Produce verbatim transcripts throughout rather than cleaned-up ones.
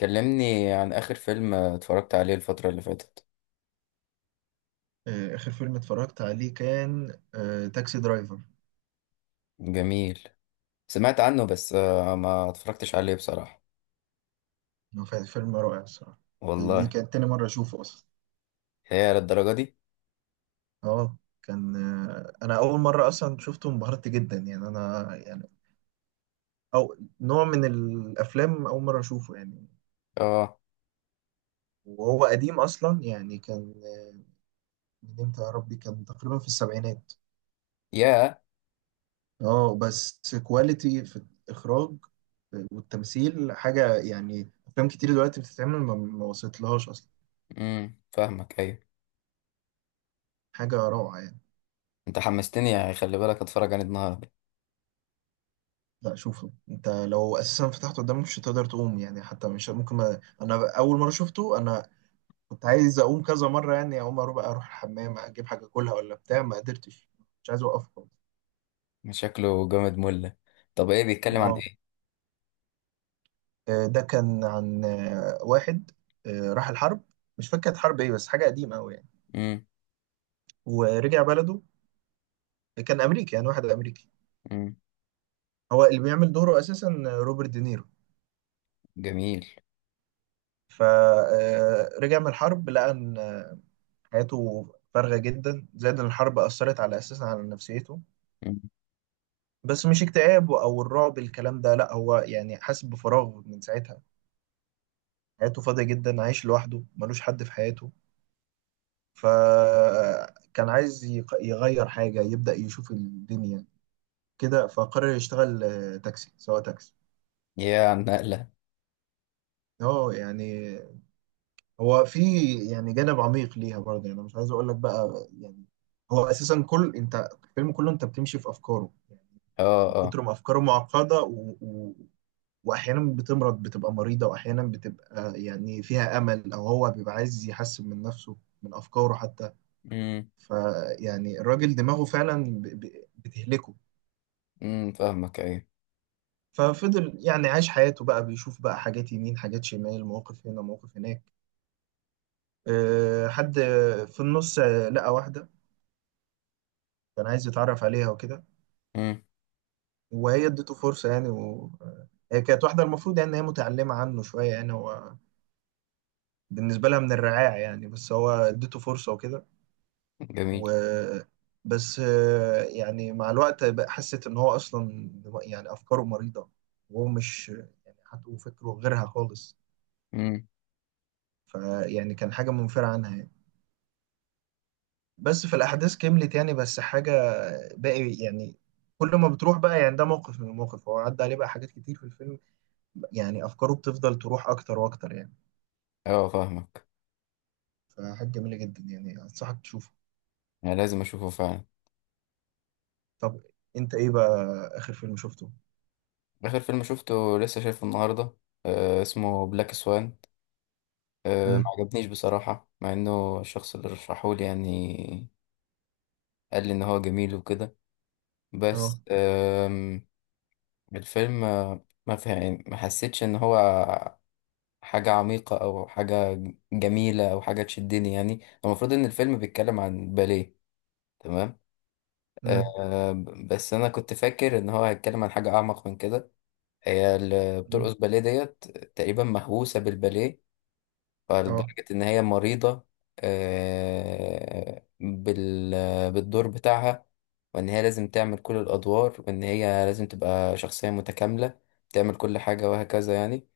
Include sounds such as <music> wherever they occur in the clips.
كلمني عن آخر فيلم اتفرجت عليه الفترة اللي فاتت. آه، آخر فيلم اتفرجت عليه كان آه، تاكسي درايفر. جميل. سمعت عنه بس آه، ما اتفرجتش عليه بصراحة. هو كان فيلم رائع الصراحة. دي والله. كانت تاني مرة أشوفه أصلا. هي للدرجة دي؟ اه. كان آه، أنا أول مرة أصلا شفته انبهرت جدا يعني أنا يعني أو نوع من الأفلام أول مرة أشوفه يعني. اه. وهو قديم أصلا يعني كان آه، من إمتى يا ربي، كان تقريبا في السبعينات. يا، اه بس كواليتي في الإخراج والتمثيل حاجة، يعني أفلام كتير دلوقتي بتتعمل ما ما وصلتلهاش أصلا. امم فاهمك، ايوه. حاجة روعة. انت حمستني يعني، خلي بالك اتفرج عليه النهاردة. لا، شوفه انت، لو اساسا فتحته قدامك مش هتقدر تقوم يعني، حتى مش ممكن ما... انا اول مره شفته انا كنت عايز اقوم كذا مره يعني، اقوم اروح بقى اروح الحمام اجيب حاجه كلها ولا بتاع ما قدرتش، مش عايز اوقف خالص. شكله جامد مله. طب ايه بيتكلم عن اه. ايه؟ آه، ده كان عن آه، واحد آه، راح الحرب، مش فاكر كانت حرب ايه بس حاجه قديمه قوي يعني. امم. ورجع بلده، كان امريكي يعني واحد امريكي. امم. هو اللي بيعمل دوره اساسا آه، روبرت دينيرو. جميل. فرجع من الحرب لقى ان حياته فارغة جدا، زائد إن الحرب أثرت على أساسا على نفسيته. امم. بس مش اكتئاب أو الرعب الكلام ده لأ، هو يعني حاسس بفراغ من ساعتها. حياته فاضية جدا، عايش لوحده، ملوش حد في حياته. فكان عايز يق- يغير حاجة، يبدأ يشوف الدنيا كده. فقرر يشتغل آه، تاكسي، سواق تاكسي. يا عن نقلة. اه يعني هو في يعني جانب عميق ليها برضه يعني. أنا مش عايز اقول لك بقى يعني. هو اساسا كل انت، الفيلم كله انت بتمشي في افكاره، اه، من اه. كتر ما افكاره معقده و... و... واحيانا بتمرض، بتبقى مريضه، واحيانا بتبقى يعني فيها امل او هو بيبقى عايز يحسن من نفسه، من افكاره حتى. امم، فيعني الراجل دماغه فعلا ب... ب... بتهلكه. امم، فاهمك، ايوه. ففضل يعني عايش حياته بقى، بيشوف بقى حاجات يمين، حاجات شمال، مواقف هنا، مواقف هناك. أه، حد في النص آه، لقى واحده، كان عايز يتعرف عليها وكده. امم. وهي ادته فرصه يعني و... آه، هي كانت واحده المفروض يعني ان هي متعلمه عنه شويه يعني، هو بالنسبة لها من الرعاع يعني بس هو اديته فرصة وكده. و جميل. بس آه، يعني مع الوقت بقى حست ان هو اصلا دم- يعني افكاره مريضة، وهو مش يعني حتى فكره غيرها خالص. امم. فيعني كان حاجة منفرة عنها يعني. بس في الاحداث كملت يعني، بس حاجة باقي يعني، كل ما بتروح بقى يعني ده موقف من المواقف هو عدى عليه بقى، حاجات كتير في الفيلم، يعني افكاره بتفضل تروح اكتر واكتر يعني. اه، فاهمك. فحاجة جميلة جدا يعني، انصحك تشوفه. انا لازم اشوفه فعلا. طب انت ايه بقى اخر فيلم شفته؟ آخر فيلم شفته لسه شايفه النهاردة. آه، اسمه بلاك سوان. آه، ما مم. عجبنيش بصراحة، مع إنه الشخص اللي رشحهولي يعني قال لي إن هو جميل وكده. اه. بس آم، الفيلم آه، ما فهم ما حسيتش إن هو حاجة عميقة أو حاجة جميلة أو حاجة تشدني يعني. المفروض إن الفيلم بيتكلم عن باليه. تمام. مم. آه بس أنا كنت فاكر إن هو هيتكلم عن حاجة أعمق من كده. هي اللي مم. بترقص باليه ديت، تقريبا مهووسة بالباليه اه. فلدرجة إن هي مريضة آه، بال بالدور بتاعها، وإن هي لازم تعمل كل الأدوار وإن هي لازم تبقى شخصية متكاملة، تعمل كل حاجة وهكذا يعني.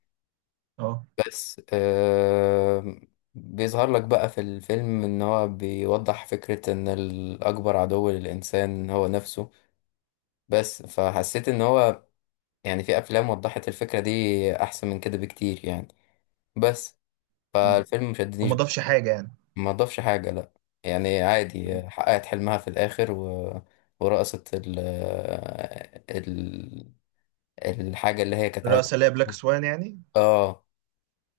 اه. بس آه، بيظهر لك بقى في الفيلم إن هو بيوضح فكرة إن الأكبر عدو للإنسان هو نفسه. بس فحسيت إن هو يعني، في أفلام وضحت الفكرة دي أحسن من كده بكتير يعني. بس مم. فالفيلم وما مشدنيش. ضافش حاجة يعني. ما ضافش حاجة، لا. يعني مم. عادي، حققت حلمها في الآخر، و... ورقصت ال... ال... الحاجة اللي هي كانت عايزة الرأس اللي هي بلاك ترقصها. سوان يعني. اه.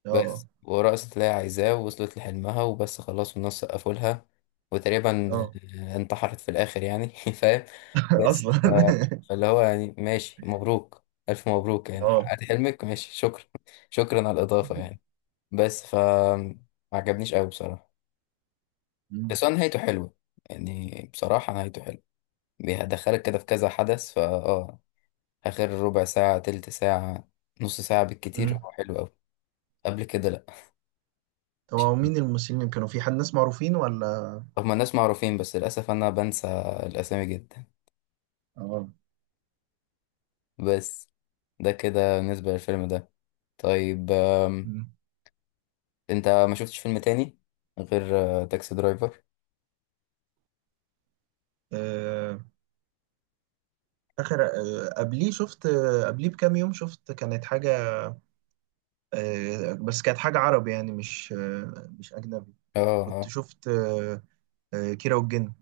اه. بس ورقصت اللي هي عايزاه، ووصلت لحلمها، وبس خلاص، والناس سقفوا لها. وتقريبا اه. انتحرت في الآخر يعني. <laughs> فاهم؟ <laughs> بس اصلا ف... <laughs> فاللي هو يعني، ماشي، مبروك، ألف مبروك، يعني اه. حققت حلمك، ماشي، شكرا. <laughs> شكرا على الإضافة يعني. بس ف ما عجبنيش قوي بصراحة. مم. بس هو نهايته حلوة، يعني بصراحة نهايته حلوة. بيدخلك كده في كذا حدث، فا اه آخر ربع ساعة، تلت ساعة، نص ساعة بالكتير مم. هو حلو أوي. قبل كده، لأ. طب هو مين الممثلين اللي كانوا، في حد ناس معروفين ولا؟ هما الناس معروفين، بس للأسف أنا بنسى الأسامي جدا. اه. بس ده كده بالنسبة للفيلم ده. طيب، آم، مم. أنت ما شفتش فيلم تاني غير آه، تاكسي درايفر؟ آه، اخر آه، قبليه شفت آه، قبليه بكام يوم شفت كانت حاجة آه، بس كانت حاجة عربي يعني مش آه، مش أجنبي. اه، كنت اه. شفت آه، آه، كيرة والجن.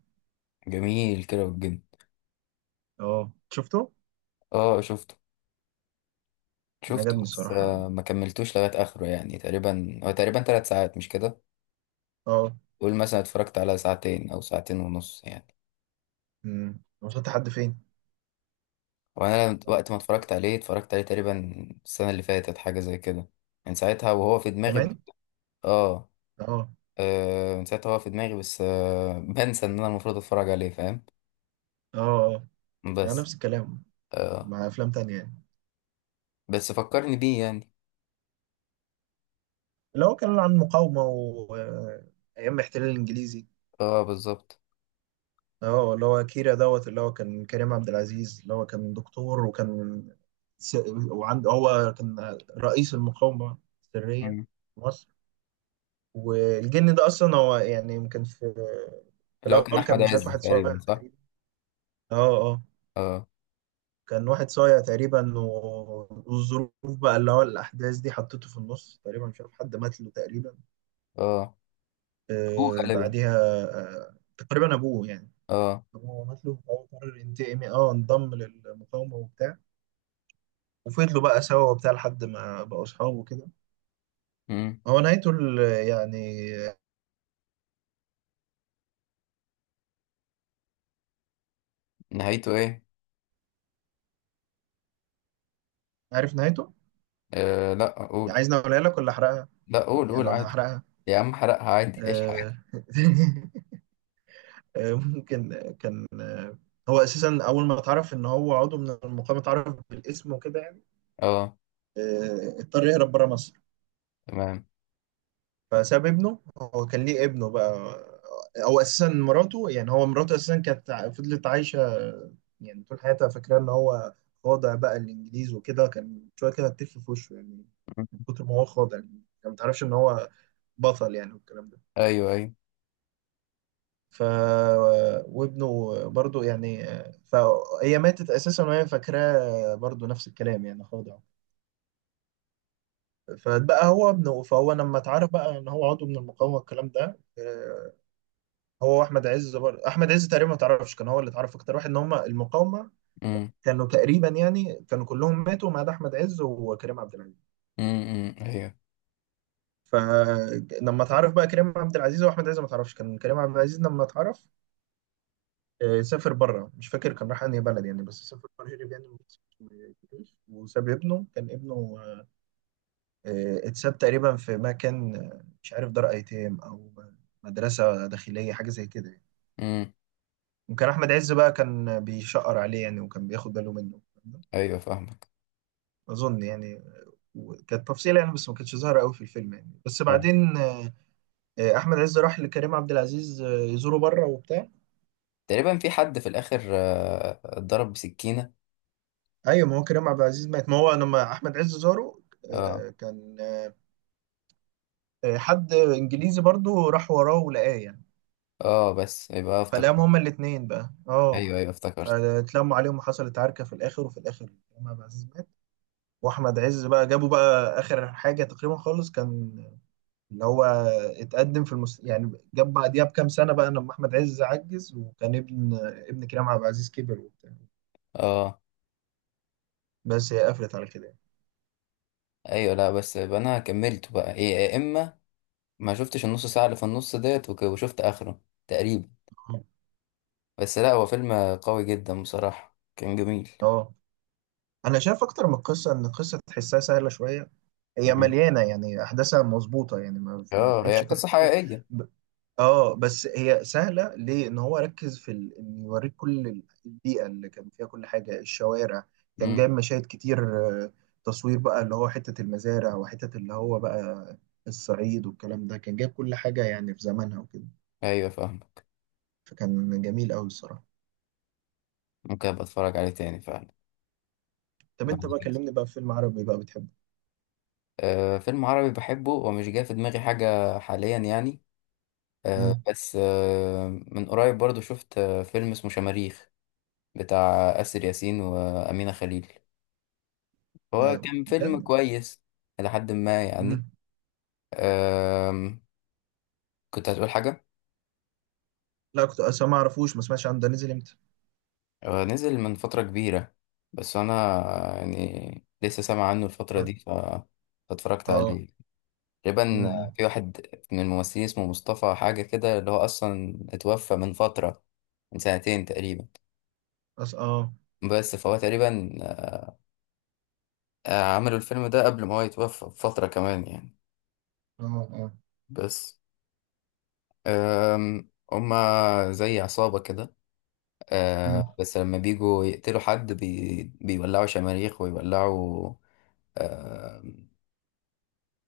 جميل، كده والجن. اه، شفته، اه شفته. شفته عجبني بس الصراحة. آه، ما كملتوش لغاية آخره يعني. تقريبا هو تقريبا تلات ساعات، مش كده؟ اه. قول مثلا اتفرجت على ساعتين او ساعتين ونص يعني. امم، وصلت لحد فين؟ وانا لما- انا وقت مش ما فاكر. اتفرجت عليه اتفرجت عليه تقريبا السنه اللي فاتت، حاجه زي كده. من ساعتها وهو في دماغي ب- كمان؟ اه. اه. آه، من ساعتها هو في دماغي، بس آه <laughs> بنسى ان انا المفروض اتفرج عليه، فاهم؟ اه. اه. مع بس نفس الكلام، آه مع افلام تانية يعني. بس فكرني بيه يعني. اللي هو كان عن مقاومة و آه، ايام الاحتلال الانجليزي. اه، بالظبط. اه، اللي هو كيرا دوت اللي هو كان كريم عبد العزيز، اللي هو كان دكتور وكان س... وعنده، هو كان رئيس المقاومة السرية مم. في مصر. والجن ده اصلا هو يعني يمكن في، في اللي هو كان الاول احمد كان مش عارف، عز واحد صغير تقريبا، صح؟ تقريبا. اه. اه. اه، كان واحد صايع تقريبا و- والظروف بقى اللي هو الأحداث دي حطته في النص تقريبا، مش عارف حد مات له تقريبا. اه. ابوه آه غالبا. بعديها، آه تقريبا أبوه يعني. اه. أبوه مات له فهو قرر ينتقم، اه انضم للمقاومة وبتاع، وفضلوا بقى سوا وبتاع لحد ما بقوا أصحاب وكده. مم. هو نهايته ال- يعني، نهايته ايه؟ عارف نهايته؟ آه لا قول. عايزني أقولها لك ولا أحرقها؟ لا، قول يعني قول ولا عادي. هحرقها؟ يا عم حرقها عادي، ايش حرقها. آه <laughs> آه، ممكن آه، كان آه، هو أساسا أول ما اتعرف إن هو عضو من المقاومة، اتعرف بالاسم وكده يعني. اه. آه، اضطر يهرب بره مصر. تمام. فساب ابنه، هو كان ليه ابنه بقى، او اساسا مراته يعني. هو مراته اساسا كانت ع- فضلت عايشه يعني طول حياتها فاكره ان هو خاضع بقى الانجليز وكده، كان شويه كده هتف في وشه يعني من كتر ما هو خاضع، يعني ما تعرفش ان هو بطل يعني والكلام ده. ايوه، ايوه. ف وابنه برضو يعني. فهي ماتت اساسا وهي فاكراه برضو نفس الكلام يعني خاضع. فبقى هو ابنه، فهو لما اتعرف بقى ان هو عضو من المقاومه والكلام ده آه، هو احمد عز برضه. احمد عز تقريبا ما تعرفش كان هو اللي اتعرف اكتر واحد ان هم المقاومه. امم. كانوا تقريبا يعني كانوا كلهم ماتوا ما عدا احمد عز وكريم عبد العزيز. امم، إمم. ايوه. فلما اتعرف بقى كريم عبد العزيز واحمد عز، ما تعرفش كان كريم عبد العزيز لما اتعرف آه، سافر بره، مش فاكر كان راح انهي بلد يعني، بس سافر بره، هرب يعني من مصر وما جاش. وساب ابنه، كان ابنه آه، اتساب تقريبا في مكان آه، مش عارف، دار ايتام او مدرسه داخليه حاجه زي كده يعني. امم. وكان احمد عز بقى كان بيشقر عليه يعني، وكان بياخد باله منه ايوه فاهمك. اظن يعني. كانت تفصيلة يعني بس ما كانتش ظاهرة قوي في الفيلم يعني، بس آه. بعدين آه، آه، احمد عز راح لكريم عبد العزيز آه، يزوره بره وبتاع. تقريبا في حد في الاخر آه، اتضرب بسكينه. ايوه، ما هو كريم عبد العزيز مات ما هو لما احمد عز زاره اه، آه، كان آه، حد انجليزي برضو راح وراه ولقاه يعني. اه. بس يبقى فلقاهم افتكرت. هما الاتنين بقى اه، ايوه، ايوه افتكرت. اتلموا عليهم، وحصلت عركة في الآخر، وفي الآخر كريم عبد العزيز مات، وأحمد عز بقى جابوا بقى آخر حاجة تقريبا خالص، كان اللي هو اتقدم في المس... يعني جاب بعديها بكام سنة بقى لما أحمد عز عجز، وكان ابن ابن كريم عبد العزيز كبر وبتاع. اه. بس هي قفلت على كده يعني. ايوه. لا بس يبقى انا كملت بقى إيه، يا اما ما شفتش النص ساعه اللي في النص ديت، وك- وشفت اخره تقريبا. بس لا هو فيلم قوي جدا بصراحه، كان جميل. اه. أنا شايف أكتر من قصة، إن القصة تحسها سهلة شوية، هي مم. مليانة يعني، أحداثها مظبوطة يعني، ما, ما اه هي تعبش فيها قصه حاجة. حقيقيه. اه، بس هي سهله ليه، ان هو ركز في ال... ان يوريك كل ال- البيئه اللي كان فيها، كل حاجه، الشوارع، كان امم. جايب مشاهد كتير. آه، تصوير بقى اللي هو حته المزارع وحته اللي هو بقى الصعيد والكلام ده، كان جايب كل حاجه يعني في زمانها وكده. ايوه فاهمك. فكان جميل قوي الصراحه. ممكن ابقى اتفرج عليه تاني فعلا طب انت بعد بقى كده. كلمني بقى في فيلم عربي بقى بتحبه. آه، فيلم عربي بحبه ومش جاي في دماغي حاجة حاليا يعني. آه، امم. بس آه، من قريب برضو شفت آه، فيلم اسمه شماريخ بتاع آسر ياسين وأمينة خليل. هو لا كان فيلم بجد. كويس إلى حد ما يعني. امم. آم، كنت هتقول حاجة. لا كنت اصلا ما اعرفوش، ما سمعتش عنه، ده نزل امتى؟ هو نزل من فترة كبيرة، بس أنا يعني لسه سامع عنه الفترة دي ف- فاتفرجت اه. عليه. تقريبا امم. في واحد من الممثلين اسمه مصطفى حاجة كده اللي هو أصلا اتوفى من فترة، من سنتين تقريبا. أص... اه. بس فهو تقريبا آه، عملوا الفيلم ده قبل ما هو يتوفى بفترة كمان يعني. اه. اه. بس آم، هما زي عصابة كده. آه، امم. بس لما بيجوا يقتلوا حد بي بيولعوا شماريخ ويولعوا، آم،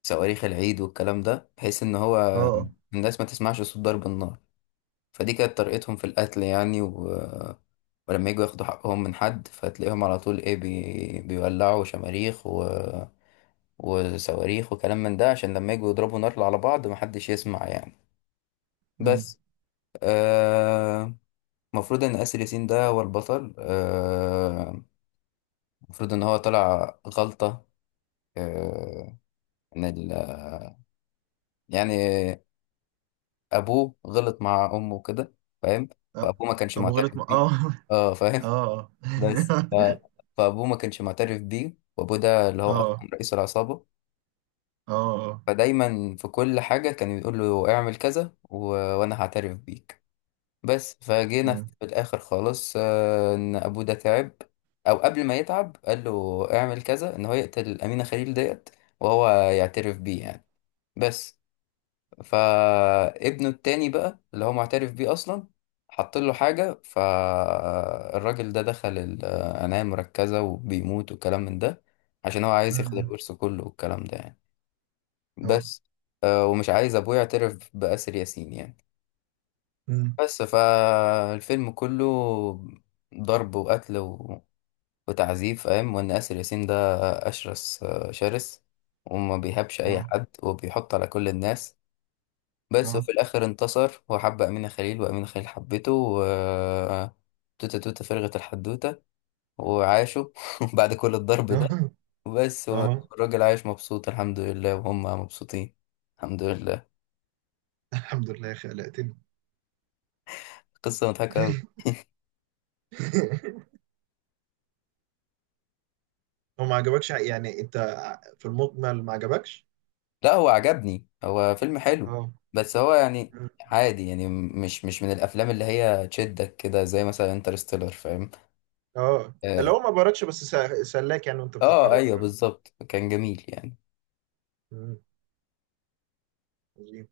صواريخ العيد والكلام ده بحيث إن هو اه. آه. الناس ما تسمعش صوت ضرب النار. فدي كانت طريقتهم في القتل يعني، و... ولما يجوا ياخدوا حقهم من حد فتلاقيهم على طول ايه بي... بيولعوا شماريخ و... وصواريخ وكلام من ده عشان لما يجوا يضربوا نار على بعض محدش يسمع يعني. مم. بس آه، المفروض ان آسر ياسين ده هو البطل، آه، المفروض ان هو طلع غلطة. آه، ان ال... يعني ابوه غلط مع امه كده، فاهم؟ أ- فابوه ما كانش ابو معترف غلط م... بيه. اه. اه، <laughs> فاهم. اه بس <laughs> ف... فابوه ما كانش معترف بيه، وابوه ده اللي هو اه. اصلا اه. رئيس العصابه. اه. فدايما في كل حاجه كان يقول له اعمل كذا، و... وانا هعترف بيك. بس فجينا في أمم. الاخر خالص، آه، ان ابوه ده تعب، او قبل ما يتعب قال له اعمل كذا، ان هو يقتل امينه خليل ديت، وهو يعترف بيه يعني. بس فابنه التاني بقى اللي هو معترف بيه اصلا حط له حاجه، فالراجل ده دخل العنايه المركزه وبيموت والكلام من ده، عشان هو عايز ياخد الورث كله والكلام ده يعني. اه. اه. بس آه، ومش عايز ابوه يعترف باسر ياسين يعني. أمم. بس فالفيلم كله ضرب وقتل و... وتعذيب، فاهم؟ وان اسر ياسين ده اشرس آه، شرس، وما بيهابش اي اه. حد وبيحط على كل الناس. بس اه. وفي الآخر انتصر، وحب أمينة خليل وأمينة خليل حبته، و توتة توتة فرغت الحدوتة، وعاشوا. <laughs> بعد كل الضرب ده. اه. <laughs> بس اه. والراجل عايش مبسوط الحمد لله، وهم مبسوطين. الحمد لله. الحمد لله خلقتني. قصة مضحكة أوي. <laughs> هو ما عجبكش يعني انت، في المجمل ما عجبكش؟ لا هو عجبني، هو فيلم حلو، اه. بس هو يعني عادي يعني مش مش من الأفلام اللي هي تشدك كده زي مثلا انترستيلر، فاهم؟ اه. اللي اه. هو ما باركش بس سا- سلاك يعني وانت آه، بتتفرج ايوه الكلام ده. بالظبط، كان جميل يعني. أمم.